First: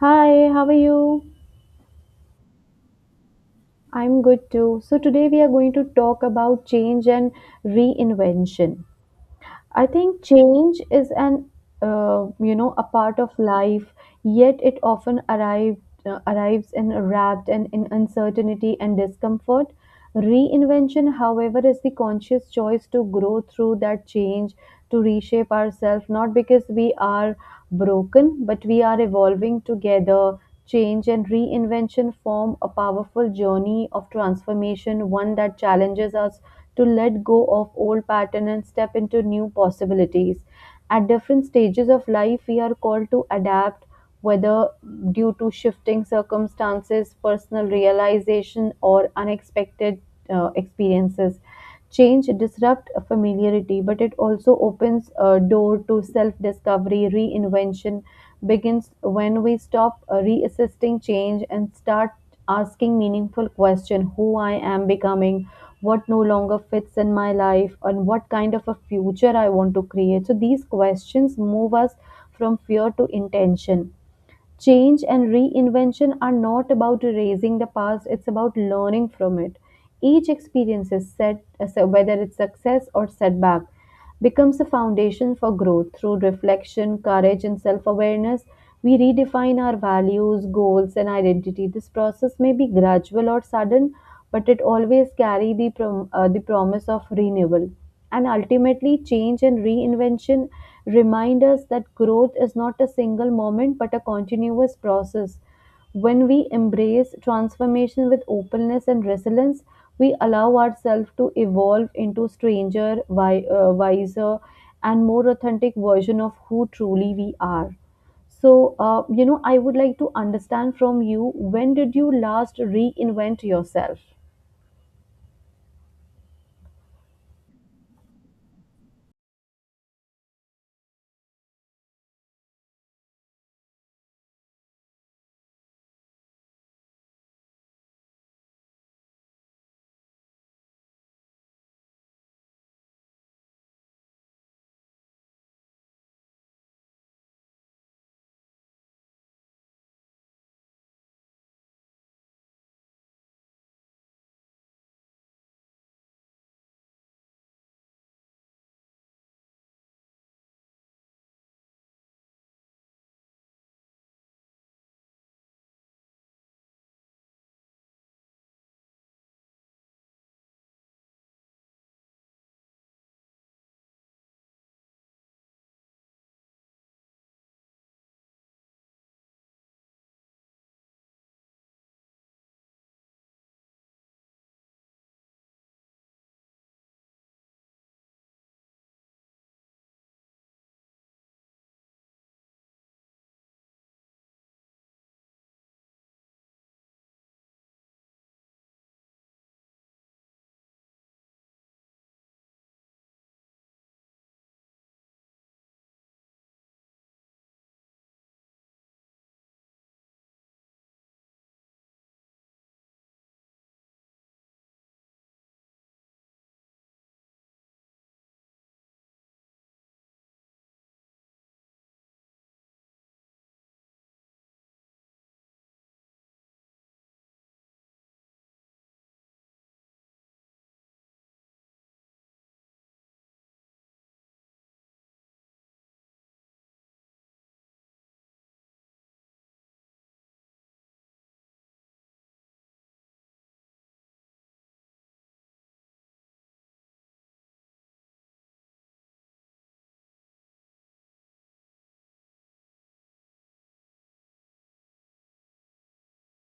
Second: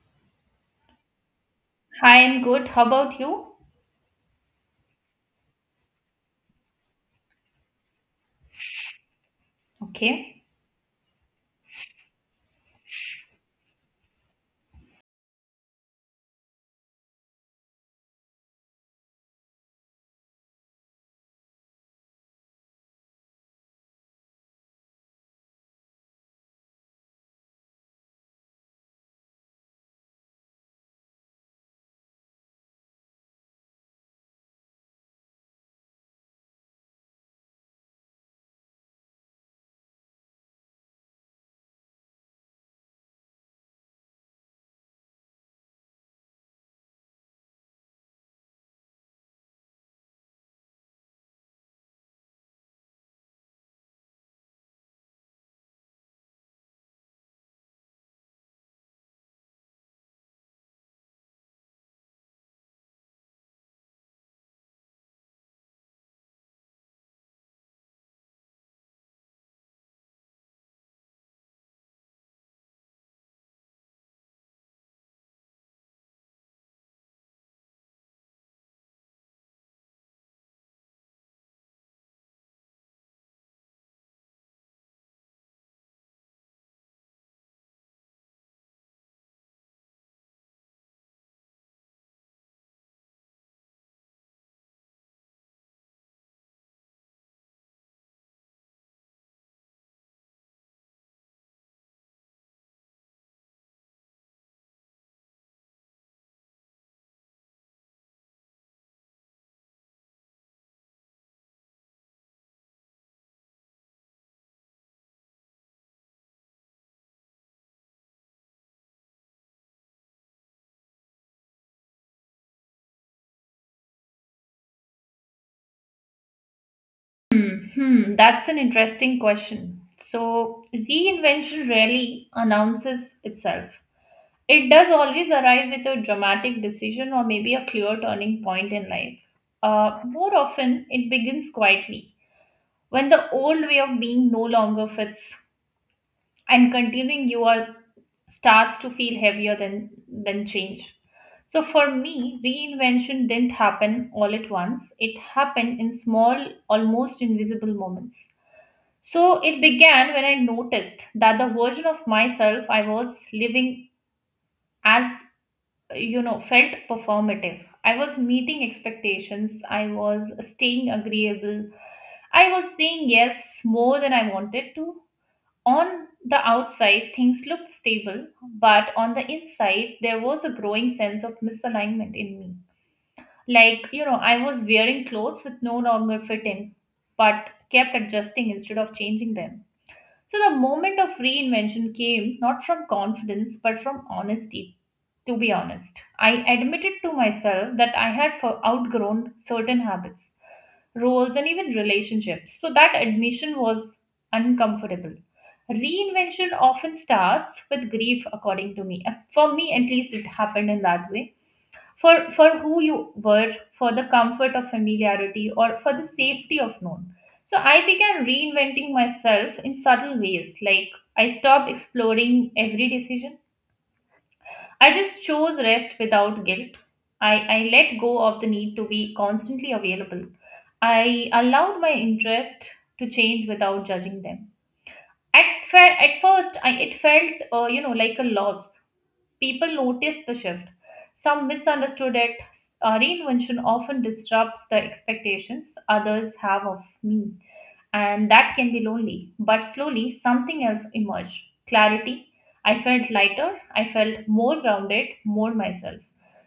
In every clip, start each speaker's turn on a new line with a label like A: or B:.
A: Hi, how are you?
B: I am good. How about you?
A: I'm good too. So, today we are going to talk about change and reinvention. I think
B: Okay.
A: change is an you know a part of life, yet arrives in wrapped and in uncertainty and discomfort. Reinvention, however, is the conscious choice to grow through that change, to reshape ourselves, not because we are broken, but we are evolving together. Change and reinvention form a powerful journey of transformation, one that challenges us to let go of old pattern and step into new possibilities. At different stages of life we are called to adapt, whether due to shifting circumstances, personal realization, or unexpected experiences. Change disrupt familiarity, but it also opens a door to self-discovery. Reinvention begins when we stop reassisting change and start asking meaningful question. Who I am becoming, what no longer fits in my life, and what kind of a future I want to create? So these questions move us from fear to intention. Change and reinvention are not about erasing the past, it's about learning from it. Each experience is set uh, so whether it's success or setback, becomes a foundation for growth. Through reflection, courage, and self-awareness, we redefine our values, goals, and identity. This process may be gradual or sudden, but it always carries the promise of renewal. And ultimately, change and reinvention remind us that growth is not a single moment but a continuous process. When we embrace transformation with openness and resilience, we allow ourselves to evolve into stranger, wiser, and more authentic version of who truly we are. So, I would like to understand from you, when did you last reinvent yourself?
B: That's an interesting question. So, reinvention rarely announces itself. It does always arrive with a dramatic decision or maybe a clear turning point in life. More often, it begins quietly when the old way of being no longer fits and continuing you are starts to feel heavier than change. So for me, reinvention didn't happen all at once. It happened in small, almost invisible moments. So it began when I noticed that the version of myself I was living as, felt performative. I was meeting expectations, I was staying agreeable, I was saying yes more than I wanted to. On the outside, things looked stable, but on the inside, there was a growing sense of misalignment in me. Like, you know, I was wearing clothes with no longer fitting, but kept adjusting instead of changing them. So the moment of reinvention came not from confidence, but from honesty. To be honest, I admitted to myself that I had for outgrown certain habits, roles, and even relationships. So that admission was uncomfortable. Reinvention often starts with grief, according to me. For me, at least, it happened in that way. For who you were, for the comfort of familiarity, or for the safety of known. So I began reinventing myself in subtle ways, like I stopped exploring every decision. I just chose rest without guilt. I let go of the need to be constantly available. I allowed my interest to change without judging them. At, at first, I, it felt, like a loss. People noticed the shift. Some misunderstood it. Reinvention often disrupts the expectations others have of me, and that can be lonely. But slowly, something else emerged: clarity. I felt lighter, I felt more grounded, more myself.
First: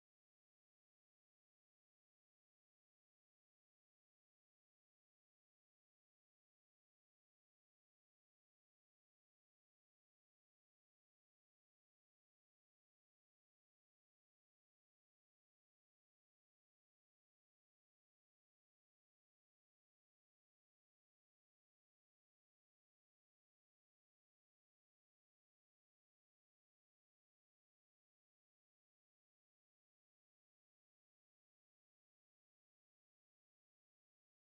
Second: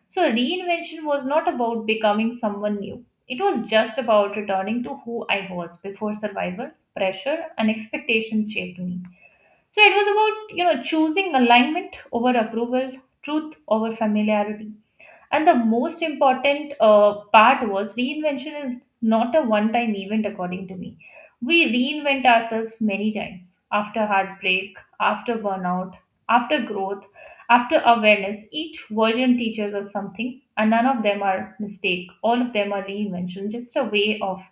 B: So, reinvention was not about becoming someone new, it was just about returning to who I was before survival, pressure, and expectations shaped me. So, it was about, you know, choosing alignment over approval, truth over familiarity. And the most important part was reinvention is not a one time event, according to me. We reinvent ourselves many times after heartbreak, after burnout, after growth, after awareness. Each version teaches us something, and none of them are mistake. All of them are reinvention, just a way of,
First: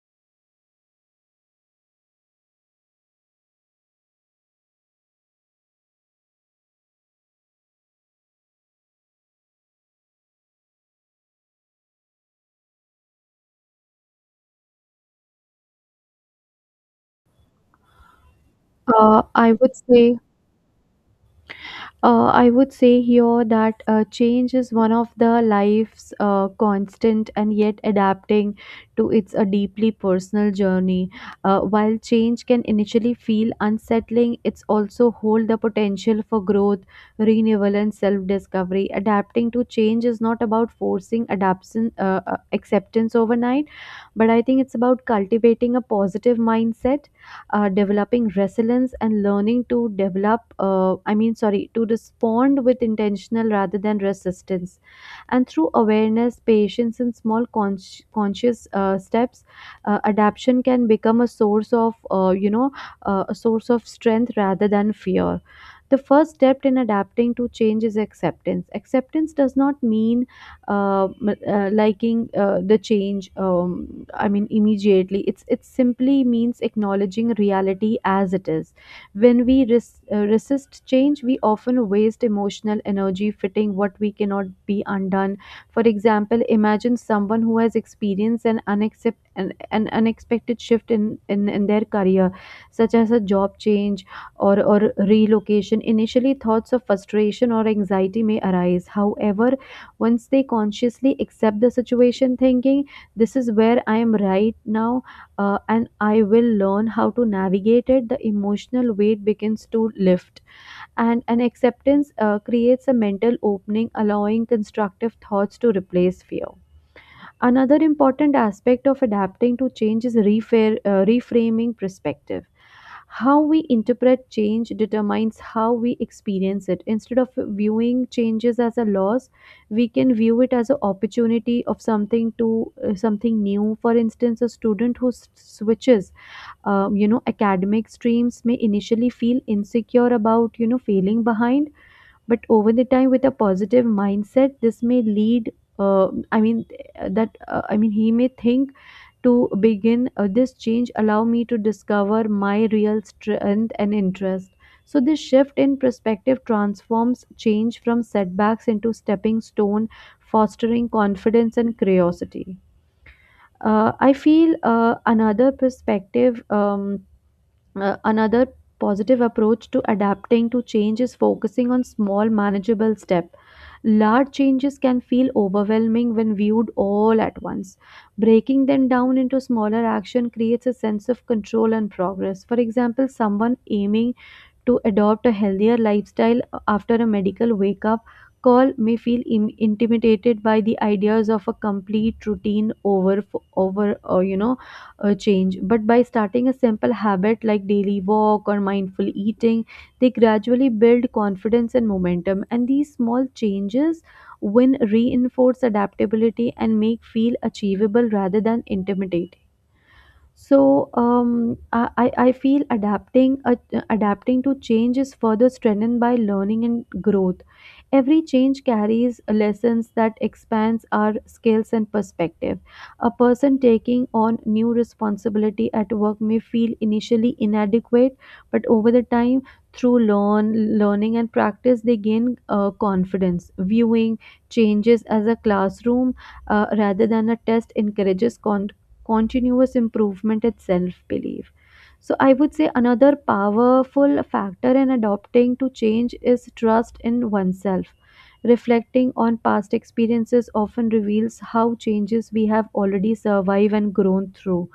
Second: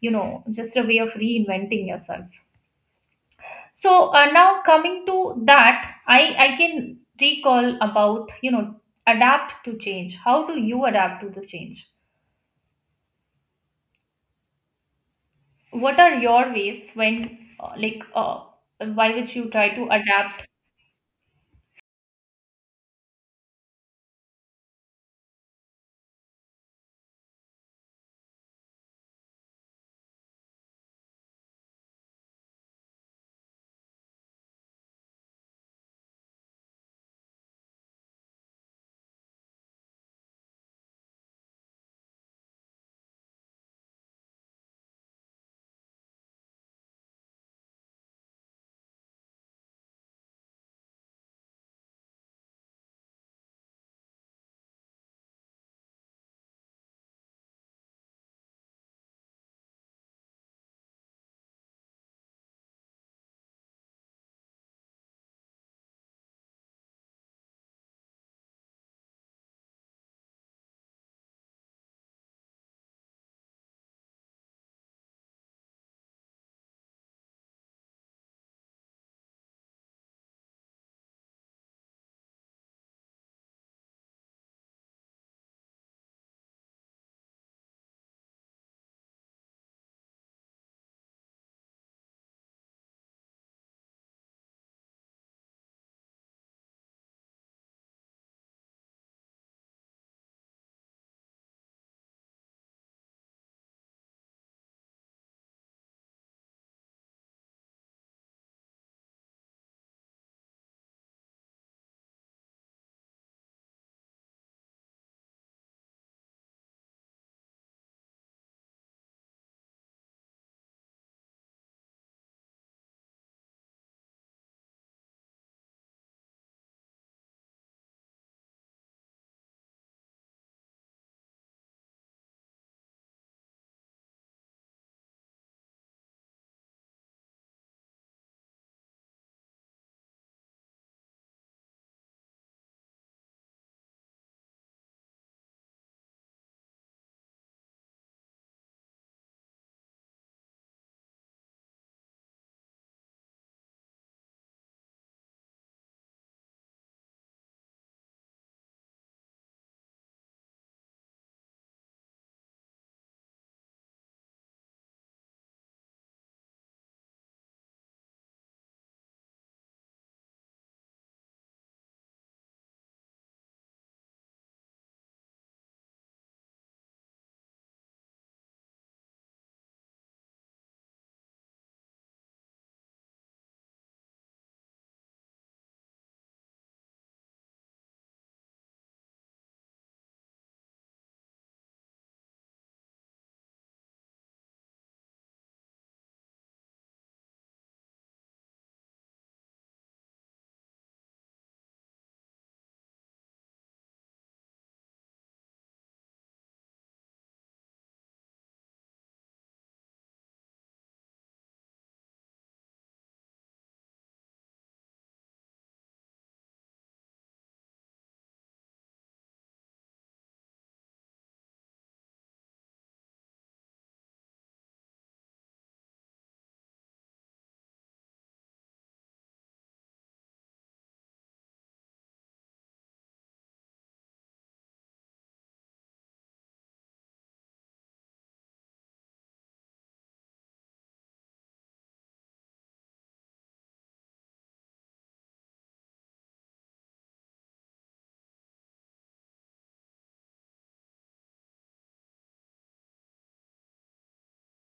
B: you know, just a way of reinventing yourself. So now coming to that, I can recall about, you know, adapt to change. How do you adapt to the change? What are your ways when by
A: Uh,
B: which you
A: I
B: try
A: would
B: to
A: say
B: adapt?
A: I would say here that change is one of the life's constant, and yet adapting to its a deeply personal journey. While change can initially feel unsettling, it's also hold the potential for growth, renewal, and self-discovery. Adapting to change is not about forcing acceptance overnight, but I think it's about cultivating a positive mindset, developing resilience, and learning to develop, sorry, to respond with intentional rather than resistance. And through awareness, patience, and small conscious steps, adaption can become a source of a source of strength rather than fear. The first step in adapting to change is acceptance. Acceptance does not mean liking the change, immediately. It's, it simply means acknowledging reality as it is. When we resist change, we often waste emotional energy fitting what we cannot be undone. For example, imagine someone who has experienced an unexpected shift in, in their career, such as a job change or relocation. Initially, thoughts of frustration or anxiety may arise. However, once they consciously accept the situation, thinking, "This is where I am right now, and I will learn how to navigate it," the emotional weight begins to lift. And an acceptance creates a mental opening, allowing constructive thoughts to replace fear. Another important aspect of adapting to change is reframing perspective. How we interpret change determines how we experience it. Instead of viewing changes as a loss, we can view it as an opportunity of something new. For instance, a student who switches academic streams may initially feel insecure about you know failing behind, but over the time with a positive mindset this may lead, I mean that I mean he may think, to begin, this change allow me to discover my real strength and interest. So this shift in perspective transforms change from setbacks into stepping stone, fostering confidence and curiosity. I feel another perspective Another positive approach to adapting to change is focusing on small manageable step. Large changes can feel overwhelming when viewed all at once. Breaking them down into smaller action creates a sense of control and progress. For example, someone aiming to adopt a healthier lifestyle after a medical wake up call may feel intimidated by the ideas of a complete routine over or you know a change. But by starting a simple habit like daily walk or mindful eating, they gradually build confidence and momentum, and these small changes when reinforce adaptability and make feel achievable rather than intimidating. So I feel adapting to change is further strengthened by learning and growth. Every change carries lessons that expands our skills and perspective. A person taking on new responsibility at work may feel initially inadequate, but over the time, through learning and practice, they gain confidence. Viewing changes as a classroom rather than a test encourages continuous improvement and self belief. So, I would say another powerful factor in adopting to change is trust in oneself. Reflecting on past experiences often reveals how changes we have already survived and grown through.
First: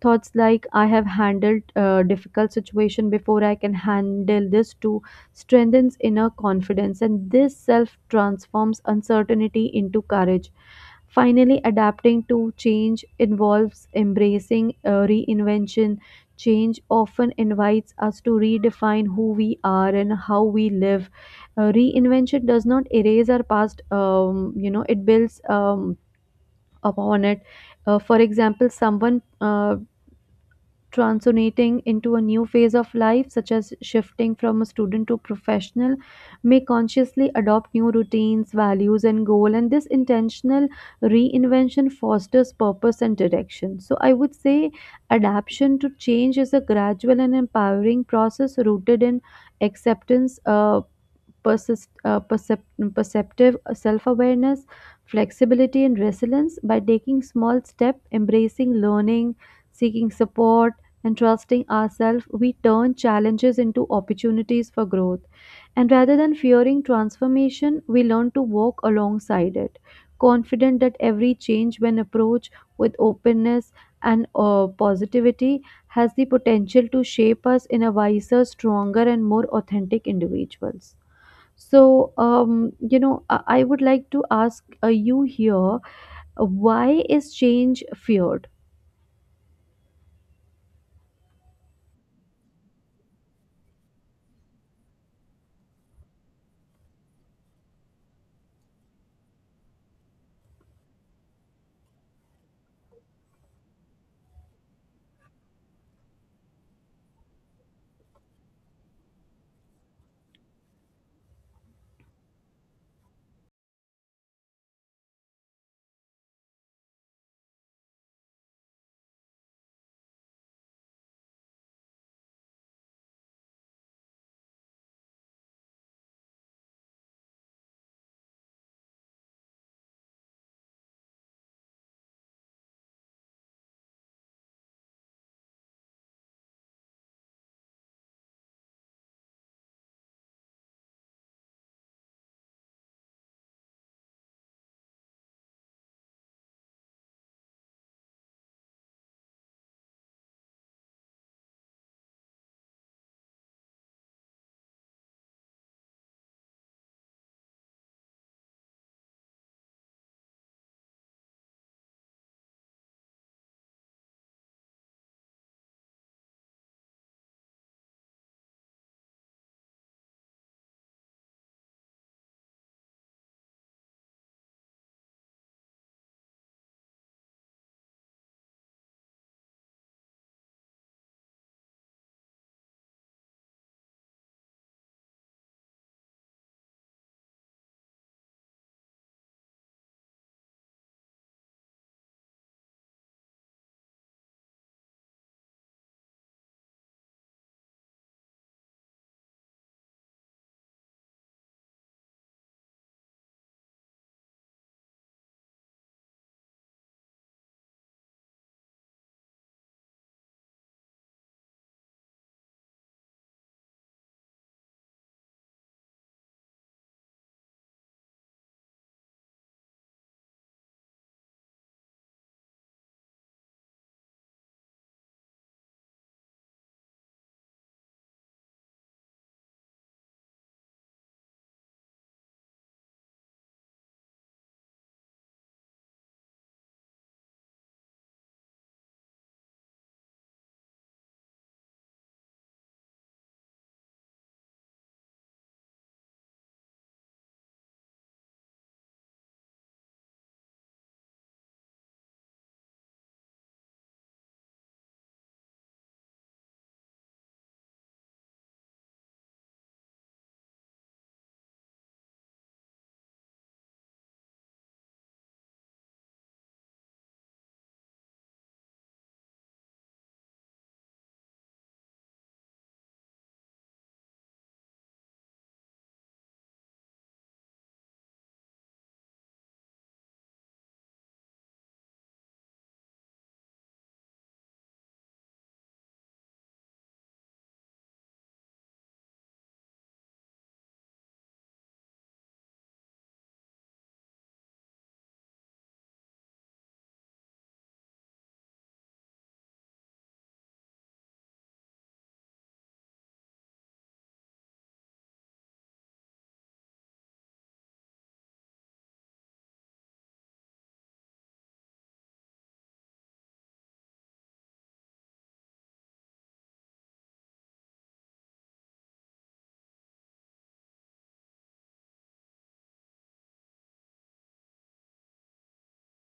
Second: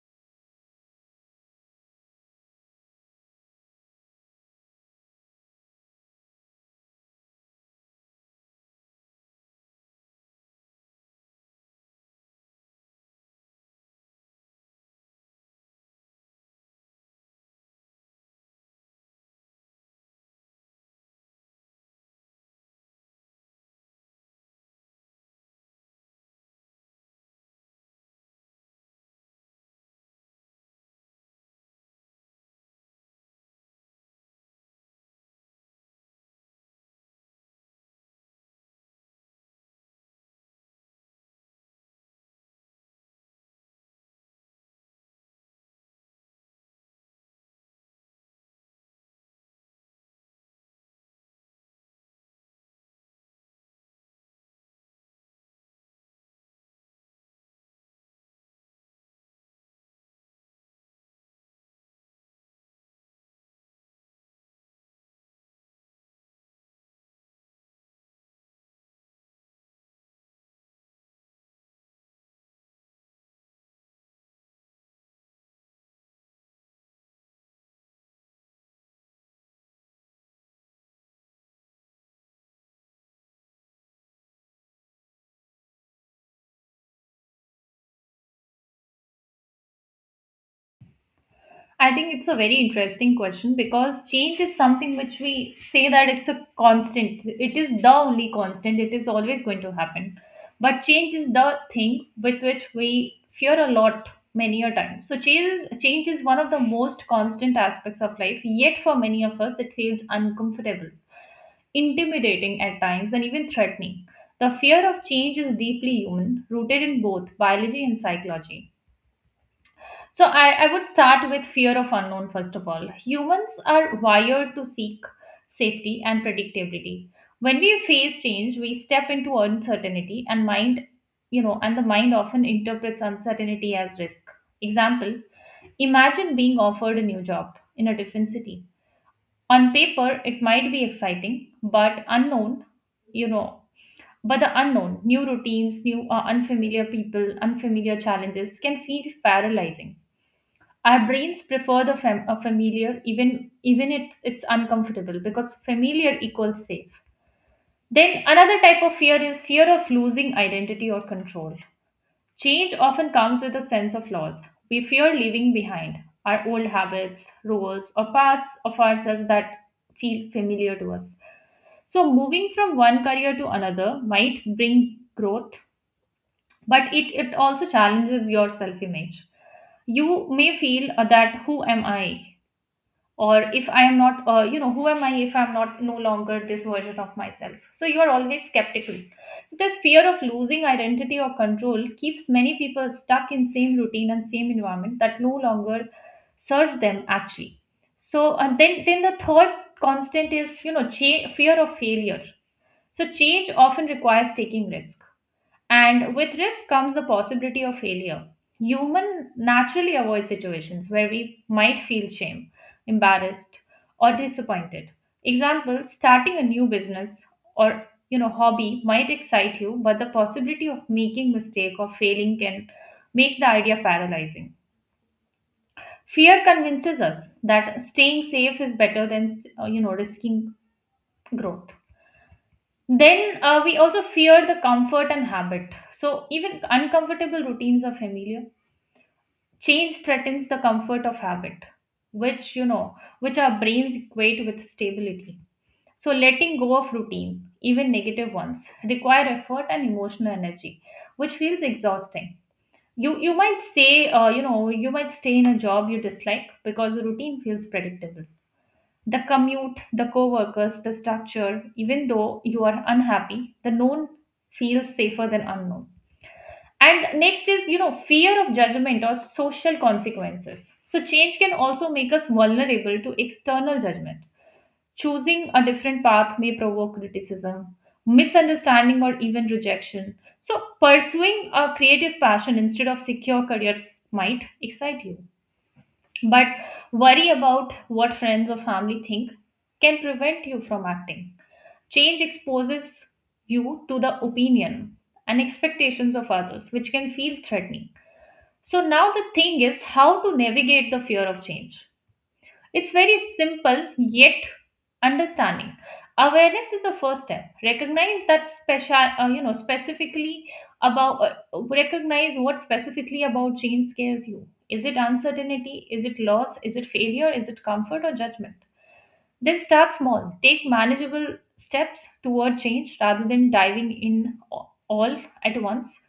A: Thoughts like, "I have handled a difficult situation before, I can handle this too," strengthens inner confidence, and this self transforms uncertainty into courage. Finally, adapting to change involves embracing reinvention. Change often invites us to redefine who we are and how we live. Reinvention does not erase our past, it builds upon it. For example, someone uh, transitioning into a new phase of life, such as shifting from a student to professional, may consciously adopt new routines, values, and goal. And this intentional reinvention fosters purpose and direction. So I would say adaptation to change is a gradual and empowering process rooted in acceptance, perceptive, self awareness, flexibility, and resilience. By taking small steps, embracing learning, seeking support, and trusting ourselves, we turn challenges into opportunities for growth. And rather than fearing transformation, we learn to walk alongside it, confident that every change, when approached with openness and positivity, has the potential to shape us in a wiser, stronger, and more authentic individuals. So, I would like to ask you here, why is change feared?
B: I think it's a very interesting question because change is something which we say that it's a constant. It is the only constant. It is always going to happen. But change is the thing with which we fear a lot many a time. So change is one of the most constant aspects of life. Yet for many of us, it feels uncomfortable, intimidating at times, and even threatening. The fear of change is deeply human, rooted in both biology and psychology. So I would start with fear of unknown first of all. Humans are wired to seek safety and predictability. When we face change, we step into uncertainty and mind, you know, and the mind often interprets uncertainty as risk. Example, imagine being offered a new job in a different city. On paper, it might be exciting, but unknown, you know, but the unknown, new routines, new unfamiliar people, unfamiliar challenges can feel paralyzing. Our brains prefer the fam- a familiar even even it's uncomfortable, because familiar equals safe. Then another type of fear is fear of losing identity or control. Change often comes with a sense of loss. We fear leaving behind our old habits, roles, or parts of ourselves that feel familiar to us. So moving from one career to another might bring growth, but it also challenges your self-image. You may feel that who am I? Or if I am not you know, who am I if I'm not no longer this version of myself? So you are always skeptical. So this fear of losing identity or control keeps many people stuck in same routine and same environment that no longer serves them, actually. So and then the third constant is, you know, fear of failure. So change often requires taking risk, and with risk comes the possibility of failure. Human naturally avoid situations where we might feel shame, embarrassed, or disappointed. Example, starting a new business or, you know, hobby might excite you, but the possibility of making mistake or failing can make the idea paralyzing. Fear convinces us that staying safe is better than risking growth. Then we also fear the comfort and habit. So even uncomfortable routines are familiar. Change threatens the comfort of habit, which, you know, which our brains equate with stability. So letting go of routine, even negative ones, require effort and emotional energy, which feels exhausting. You might say, you might stay in a job you dislike because the routine feels predictable: the commute, the coworkers, the structure. Even though you are unhappy, the known feels safer than unknown. And next is, you know, fear of judgment or social consequences. So change can also make us vulnerable to external judgment. Choosing a different path may provoke criticism, misunderstanding, or even rejection. So pursuing a creative passion instead of secure career might excite you, but worry about what friends or family think can prevent you from acting. Change exposes you to the opinion and expectations of others, which can feel threatening. So, now the thing is how to navigate the fear of change. It's very simple. Yet understanding awareness is the first step. Recognize that special specifically about recognize what specifically about change scares you. Is it uncertainty? Is it loss? Is it failure? Is it comfort or judgment? Then start small. Take manageable steps toward change rather than diving in all at once.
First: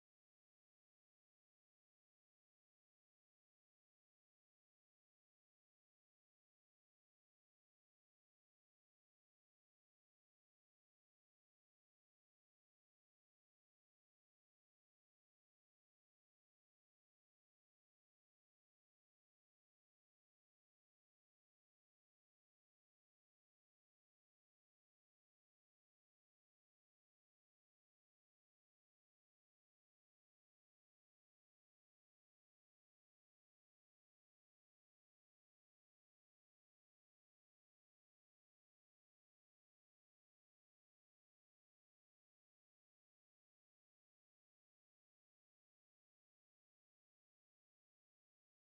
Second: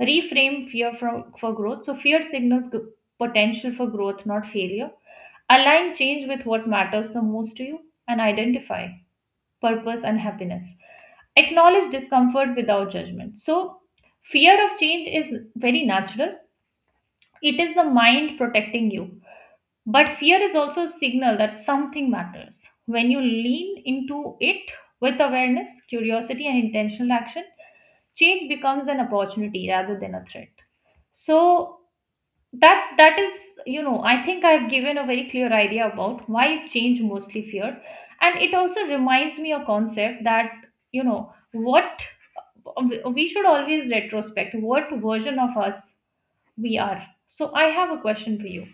B: Reframe fear from, for growth. So fear signals potential for growth, not failure. Align change with what matters the most to you, and identify purpose, and happiness. Acknowledge discomfort without judgment. So, fear of change is very natural, it is the mind protecting you. But fear is also a signal that something matters. When you lean into it with awareness, curiosity, and intentional action, change becomes an opportunity rather than a threat. So, that is, you know, I think I've given a very clear idea about why is change mostly feared. And it also reminds me a concept that, you know what, we should always retrospect what version of us we are. So I have a question for you:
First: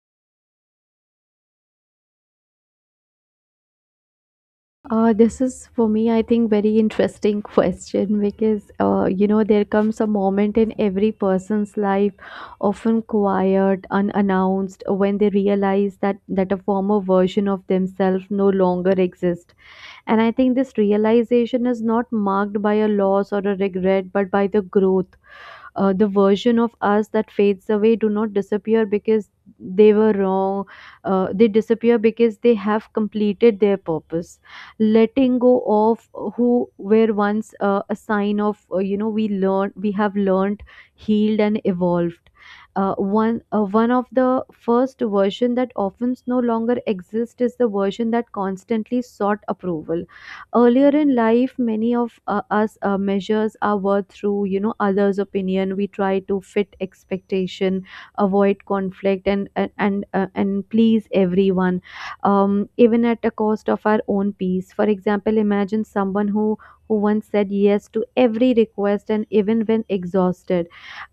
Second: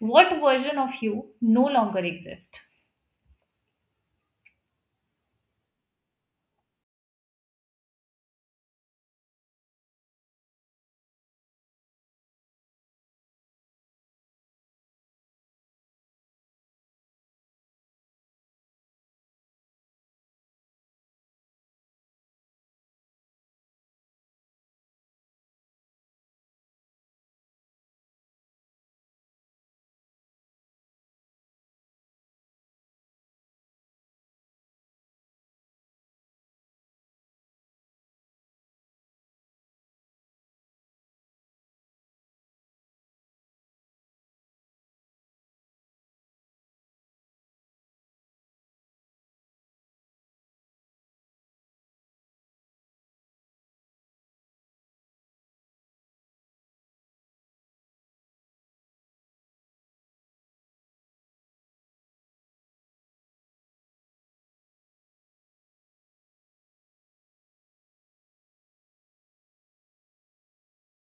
B: what version of you no longer exist?
A: This is for me, I think, very interesting question because you know there comes a moment in every person's life, often quiet, unannounced, when they realize that that a former version of themselves no longer exists. And I think this realization is not marked by a loss or a regret, but by the growth. The version of us that fades away do not disappear because they were wrong. They disappear because they have completed their purpose. Letting go of who were once a sign of we have learned, healed, and evolved. One of the first version that often no longer exists is the version that constantly sought approval. Earlier in life, many of us measures our worth through you know others opinion. We try to fit expectation, avoid conflict, and and please everyone, even at the cost of our own peace. For example, imagine someone who once said yes to every request, and even when exhausted,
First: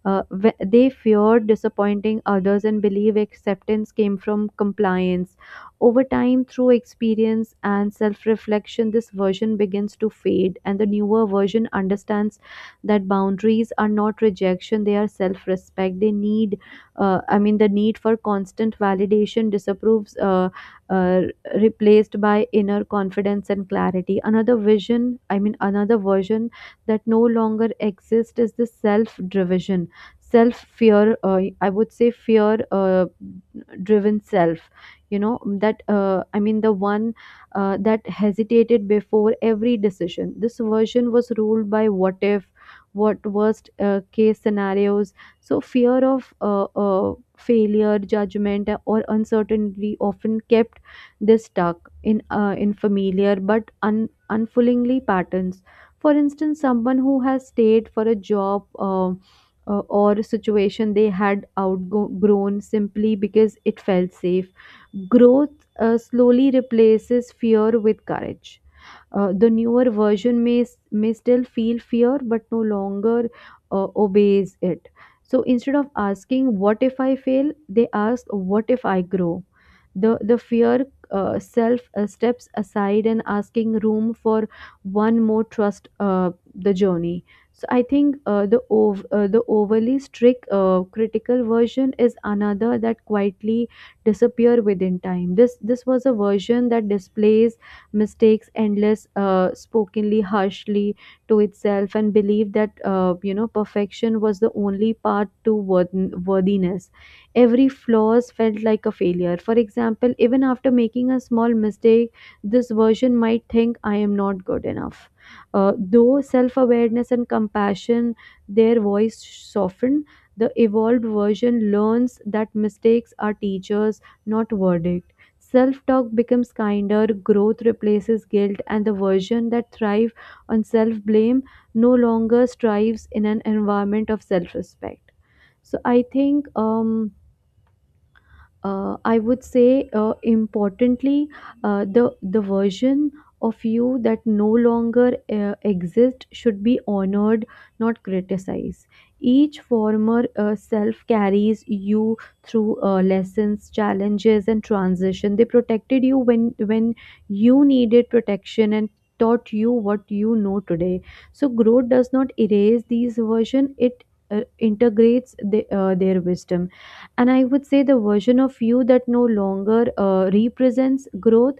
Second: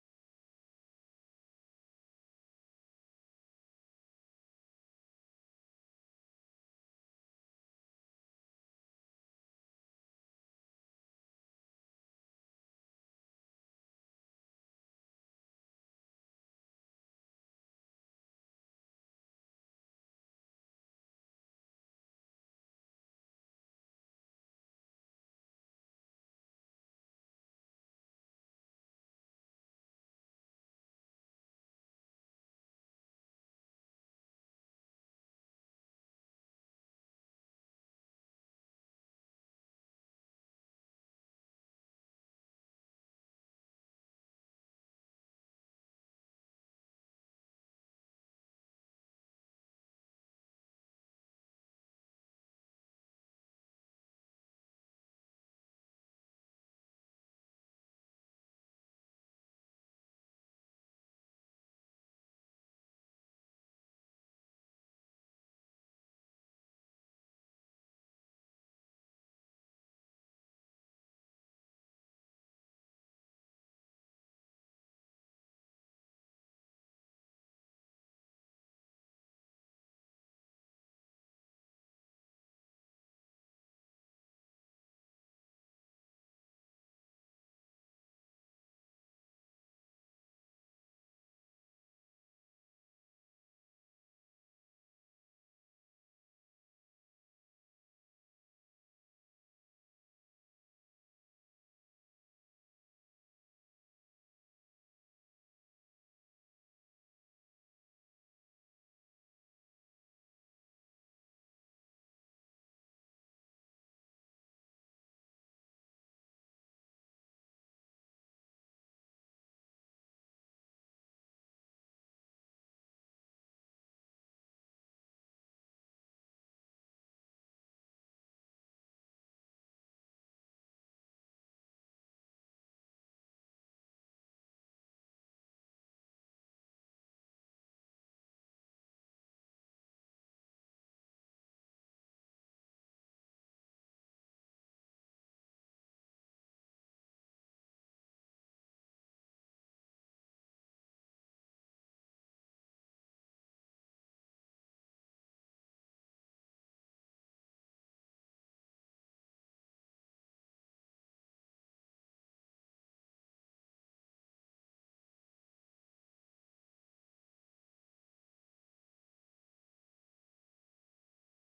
A: they feared disappointing others and believe acceptance came from compliance. Over time, through experience and self reflection, this version begins to fade, and the newer version understands that boundaries are not rejection, they are self respect. They need, the need for constant validation disapproves, uh, replaced by inner confidence and clarity. Another vision, I mean, another version that no longer exists is the self driven, self fear I would say fear driven self, you know that I mean the one that hesitated before every decision. This version was ruled by what if, what worst case scenarios. So fear of failure, judgment, or uncertainty often kept this stuck in familiar but unfulfillingly patterns. For instance, someone who has stayed for a job or a situation they had outgrown simply because it felt safe. Growth slowly replaces fear with courage. The newer version may still feel fear, but no longer obeys it. So instead of asking, "What if I fail?" they ask, "What if I grow?" The fear self steps aside and asking room for one more, trust the journey. So I think the overly strict critical version is another that quietly disappear within time. This was a version that displays mistakes endless, spokenly harshly to itself and believed that perfection was the only path to worthiness. Every flaws felt like a failure. For example, even after making a small mistake, this version might think I am not good enough. Though self-awareness and compassion, their voice softened. The evolved version learns that mistakes are teachers, not verdicts. Self talk becomes kinder, growth replaces guilt, and the version that thrives on self blame no longer strives in an environment of self respect. So I think I would say, importantly, the version of you that no longer exists should be honored, not criticized. Each former self carries you through lessons, challenges, and transition. They protected you when you needed protection and taught you what you know today. So growth does not erase these version; it integrates the, their wisdom. And I would say the version of you that no longer represents growth,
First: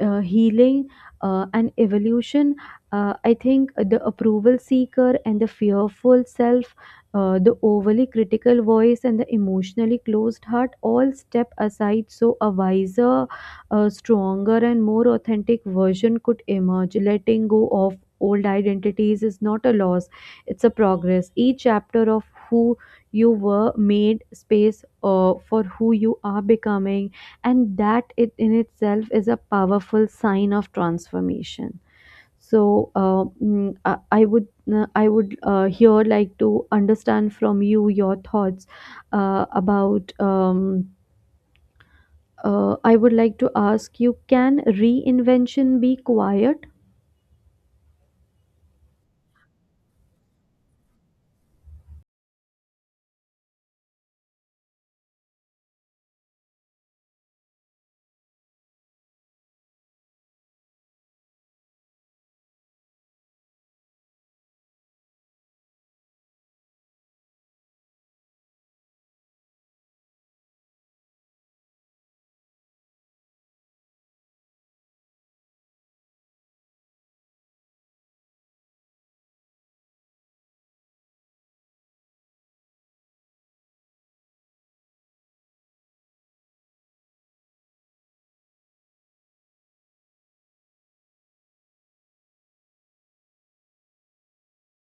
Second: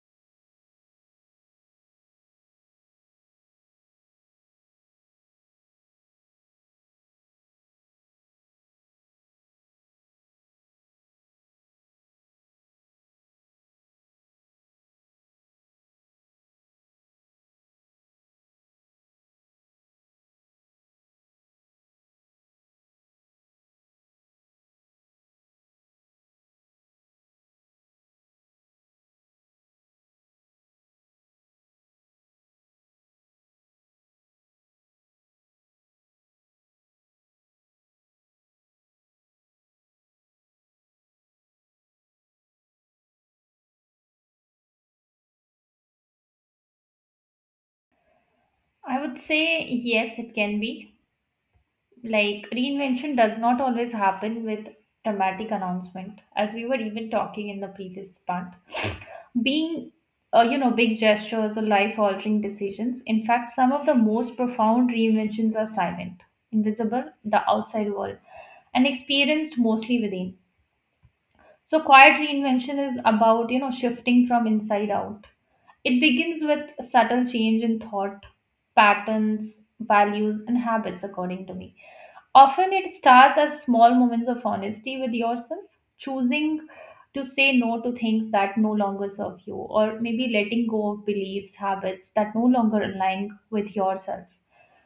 A: healing, and evolution. I think the approval seeker and the fearful self, the overly critical voice and the emotionally closed heart all step aside so a wiser, stronger and more authentic version could emerge. Letting go of old identities is not a loss, it's a progress. Each chapter of who you were made space for who you are becoming, and that it in itself is a powerful sign of transformation. So mm, I would here like to understand from you your thoughts about I would like to ask you, can reinvention be quiet?
B: I would say yes, it can be, like, reinvention does not always happen with dramatic announcement. As we were even talking in the previous part, being big gestures or life altering decisions. In fact, some of the most profound reinventions are silent, invisible to the outside world, and experienced mostly within. So quiet reinvention is about, you know, shifting from inside out. It begins with subtle change in thought patterns, values, and habits, according to me. Often it starts as small moments of honesty with yourself, choosing to say no to things that no longer serve you, or maybe letting go of beliefs, habits that no longer align with yourself.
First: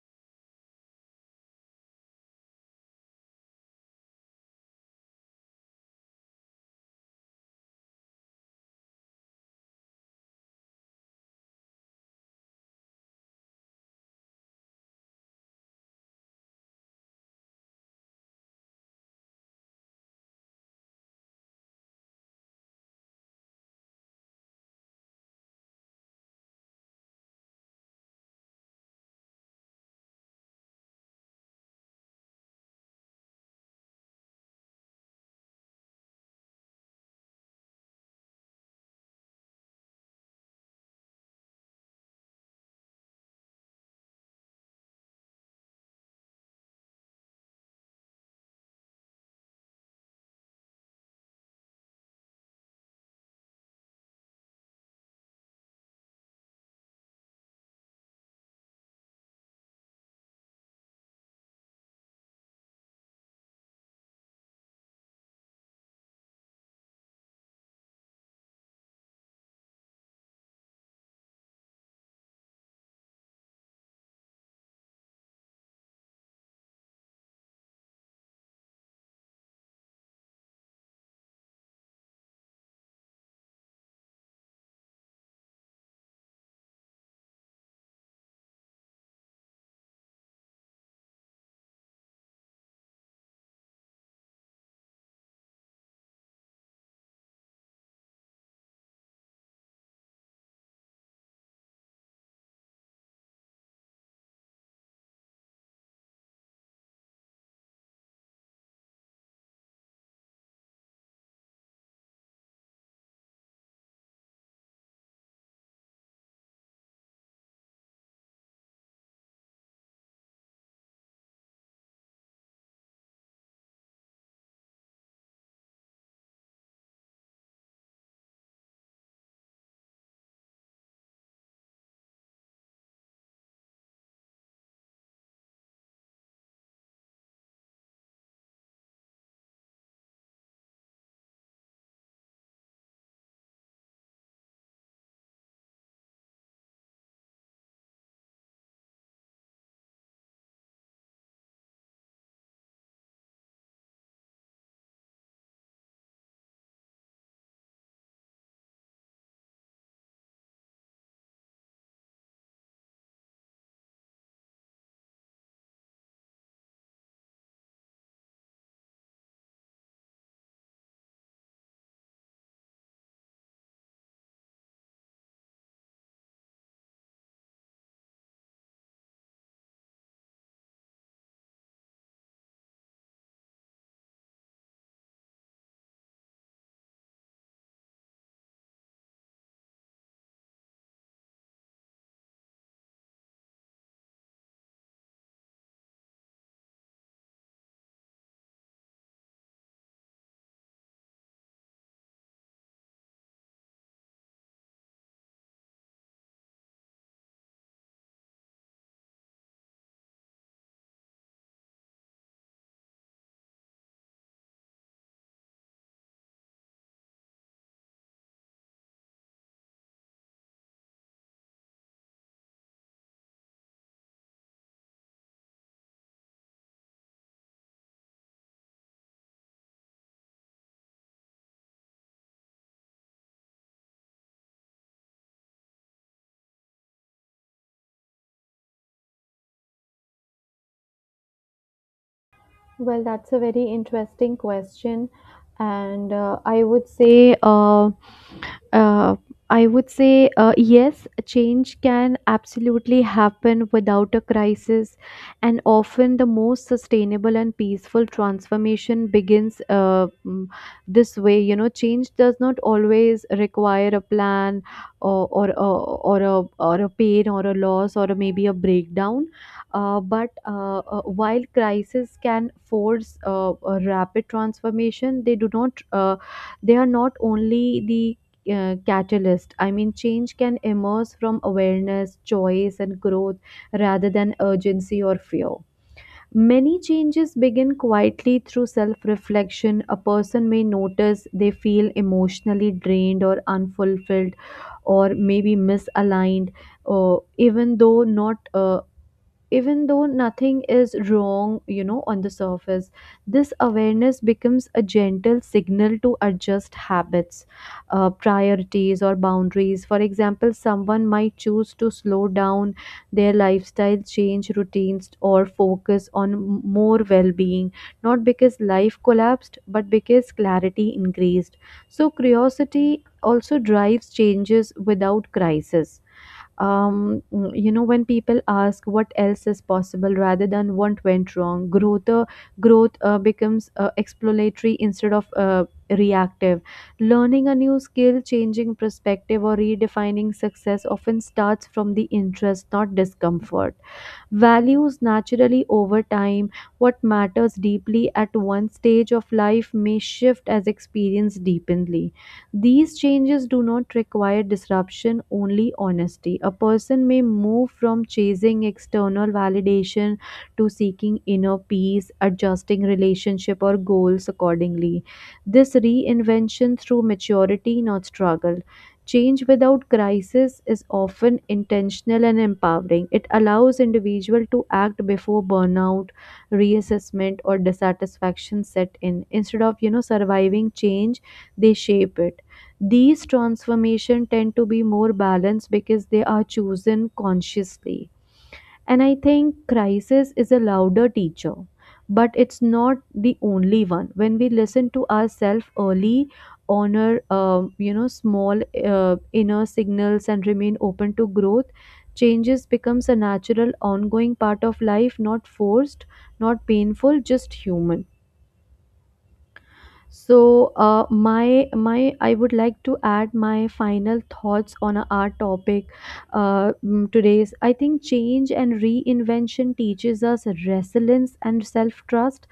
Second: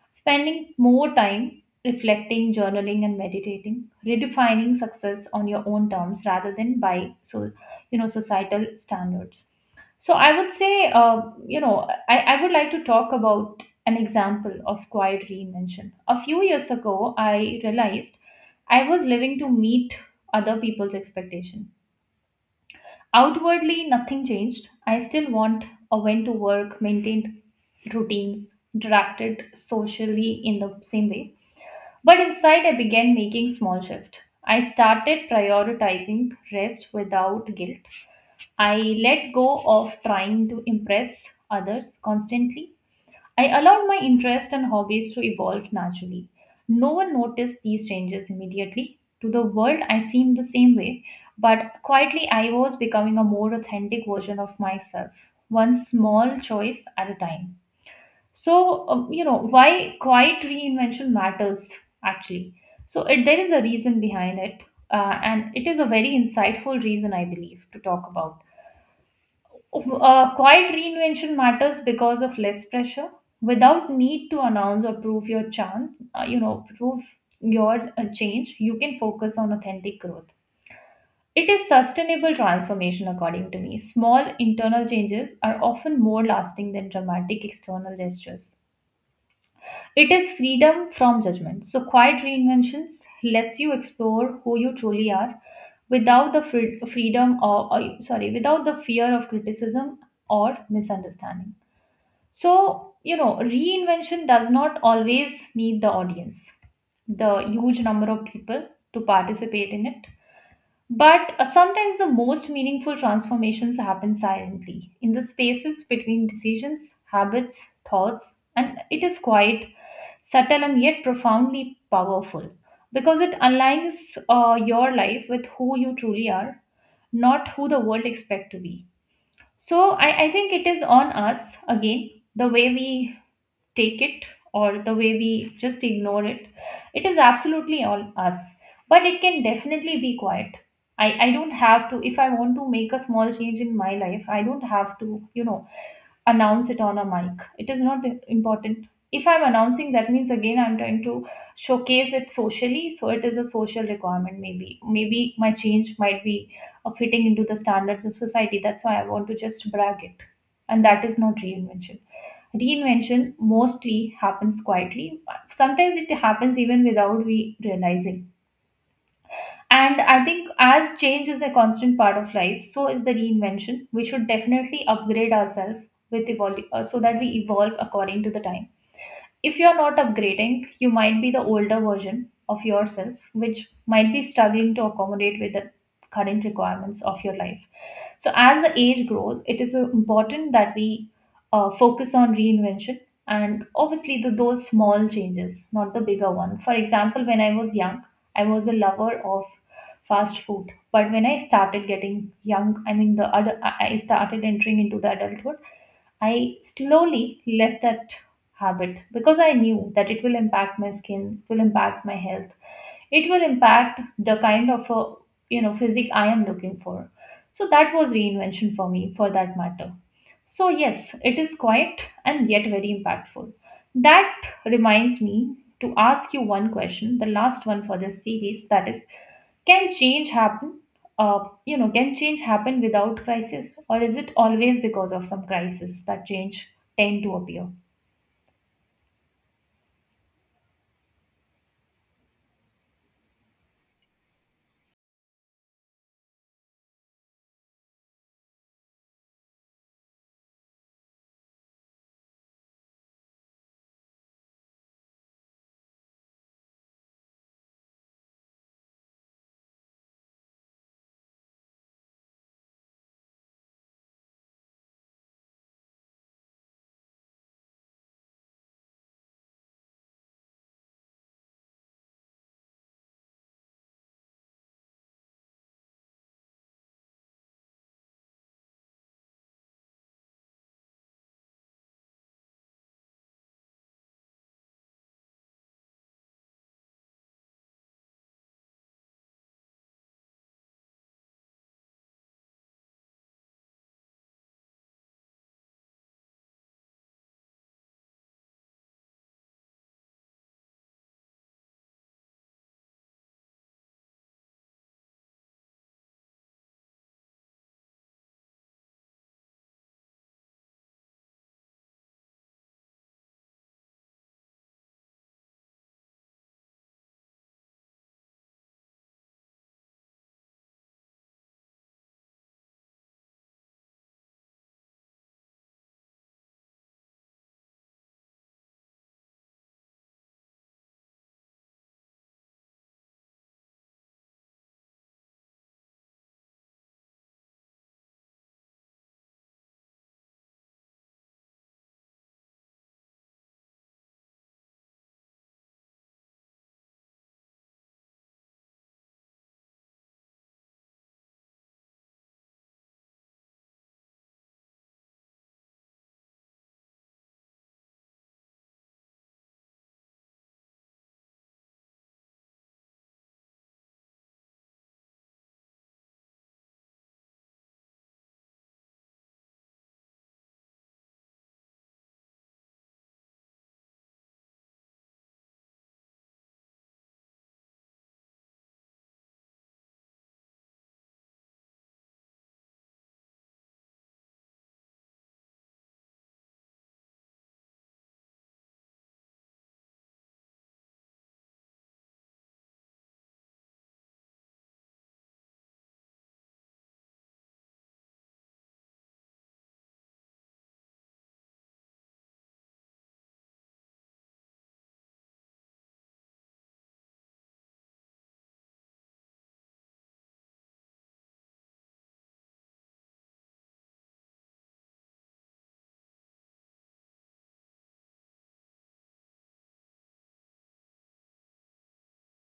B: Spending more time reflecting, journaling, and meditating, redefining success on your own terms rather than by so, you know, societal standards. So I would say, I would like to talk about an example of quiet reinvention. A few years ago, I realized I was living to meet other people's expectation. Outwardly, nothing changed. I still want or went to work, maintained routines, interacted socially in the same way. But inside, I began making small shift. I started prioritizing rest without guilt. I let go of trying to impress others constantly. I allowed my interests and hobbies to evolve naturally. No one noticed these changes immediately. To the world, I seemed the same way, but quietly, I was becoming a more authentic version of myself, one small choice at a time. So, you know, why quiet reinvention matters actually. So, there is a reason behind it, and it is a very insightful reason, I believe, to talk about. Quiet reinvention matters because of less pressure. Without need to announce or prove your charm, prove your change, you can focus on authentic growth. It is sustainable transformation, according to me. Small internal changes are often more lasting than dramatic external gestures. It is freedom from judgment. So, Quiet Reinventions lets you explore who you truly are without the freedom without the fear of criticism or misunderstanding. So, reinvention does not always need the audience, the huge number of people to participate in it. But sometimes the most meaningful transformations happen silently in the spaces between decisions, habits, thoughts, and it is quite subtle and yet profoundly powerful because it aligns your life with who you truly are, not who the world expects to be. So I think it is on us again, the way we take it or the way we just ignore it. It is absolutely on us, but it can definitely be quiet. I don't have to. If I want to make a small change in my life, I don't have to, you know announce it on a mic. It is not important. If I'm announcing, that means again I'm trying to showcase it socially. So it is a social requirement, maybe. Maybe my change might be fitting into the standards of society. That's why I want to just brag it. And that is not reinvention. Reinvention mostly happens quietly. Sometimes it happens even without we realizing, and I think as change is a constant part of life, so is the reinvention. We should definitely upgrade ourselves so that we evolve according to the time. If you're not upgrading, you might be the older version of yourself, which might be struggling to accommodate with the current requirements of your life. So, as the age grows, it is important that we focus on reinvention and obviously those small changes, not the bigger one. For example, when I was young, I was a lover of fast food, but when I started getting young, I mean the other, I started entering into the adulthood. I slowly left that habit because I knew that it will impact my skin, will impact my health, it will impact the kind of physique I am looking for. So that was reinvention for me, for that matter. So yes, it is quiet and yet very impactful. That reminds me to ask you one question, the last one for this series, that is, can change happen? Can change happen without crisis, or is it always because of some crisis that change tend to appear?
A: Well, that's a very interesting question. And uh, Uh, I would say, yes, change can absolutely happen without a crisis, and often the most sustainable and peaceful transformation begins this way. You know, change does not always require a plan or a pain or a loss or a, maybe a breakdown. But while crisis can force a rapid transformation, they do not. They are not only the catalyst. I mean, change can emerge from awareness, choice, and growth rather than urgency or fear. Many changes begin quietly through self reflection. A person may notice they feel emotionally drained or unfulfilled, or maybe misaligned, or even though not uh, even though nothing is wrong, you know, on the surface. This awareness becomes a gentle signal to adjust habits, priorities or boundaries. For example, someone might choose to slow down their lifestyle, change routines or focus on more well-being, not because life collapsed but because clarity increased. So curiosity also drives changes without crisis. um, you know, when people ask what else is possible rather than what went wrong, growth becomes exploratory instead of reactive. Learning a new skill, changing perspective or redefining success often starts from the interest, not discomfort. Values naturally over time. What matters deeply at one stage of life may shift as experience deepens. These changes do not require disruption, only honesty. A person may move from chasing external validation to seeking inner peace, adjusting relationship or goals accordingly. This reinvention through maturity, not struggle. Change without crisis is often intentional and empowering. It allows individual to act before burnout, reassessment or dissatisfaction set in. Instead of, you know, surviving change, they shape it. These transformation tend to be more balanced because they are chosen consciously. And I think crisis is a louder teacher, but it's not the only one. When we listen to ourselves early, honor you know small inner signals, and remain open to growth, changes becomes a natural, ongoing part of life, not forced, not painful, just human. So, my I would like to add my final thoughts on our topic, today's. I think change and reinvention teaches us resilience and self trust.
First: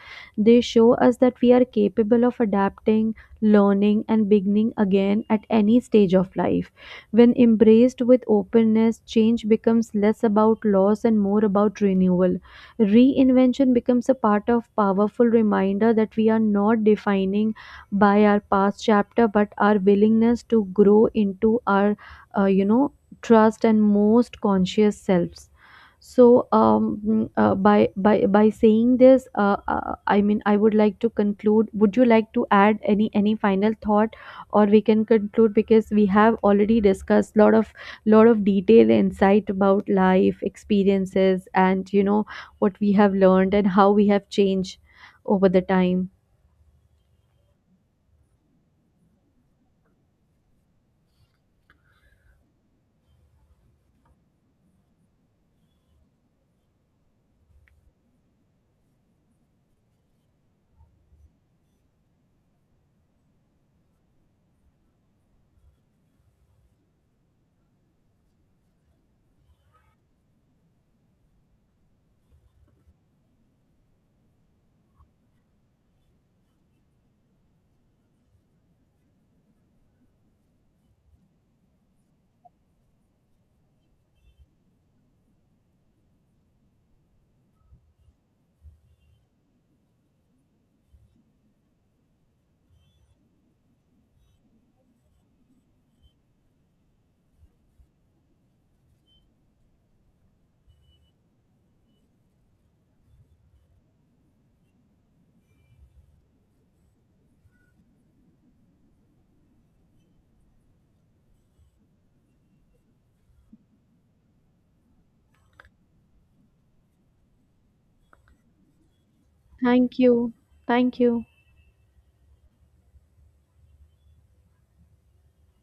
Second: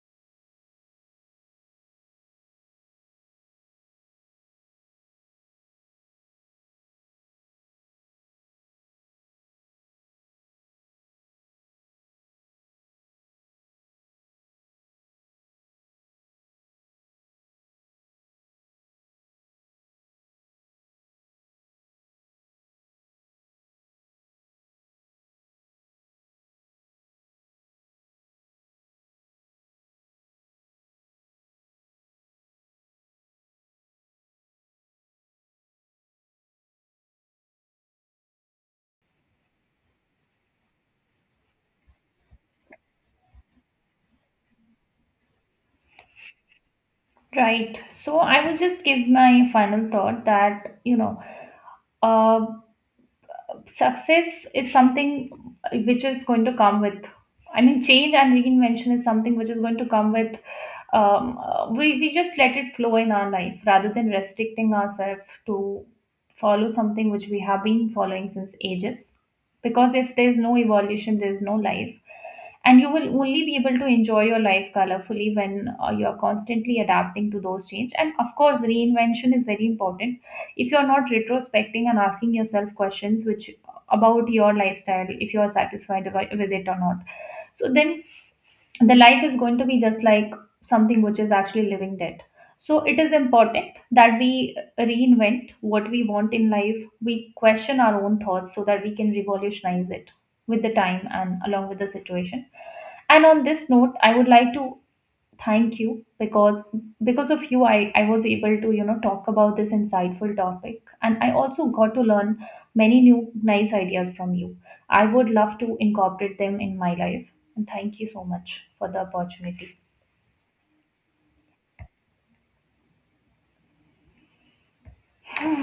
A: They show us that we are capable of adapting, learning, and beginning again at any stage of life. When embraced with openness, change becomes less about loss and more about renewal. Reinvention becomes a part of powerful reminder that we are not defining by our past chapter but our willingness to grow into our uh, you know trust and most conscious selves. So by saying this, I mean, I would like to conclude. Would you like to add any final thought, or we can conclude because we have already discussed lot of detailed insight about life experiences and, you know, what we have learned and how we have changed over the time.
B: Right. So I will just give my final thought that, uh, success is something which is going to come with, I mean, change and reinvention is something which is going to come with we just let it flow in our life rather than restricting ourselves to follow something which we have been following since ages. Because if there's no evolution, there's no life. And you will only be able to enjoy your life colorfully when you're constantly adapting to those change. And of course, reinvention is very important. If you're not retrospecting and asking yourself questions which about your lifestyle, if you are satisfied with it or not, so then the life is going to be just like something which is actually living dead. So it is important that we reinvent what we want in life, we question our own thoughts so that we can revolutionize it with the time and along with the situation. And on this note, I would like to thank you, because of you, I was able to, talk about this insightful topic, and I also got to learn many new nice ideas from you. I would love to incorporate them in my life, and thank you so much for the opportunity.
A: Thank you. Thank you.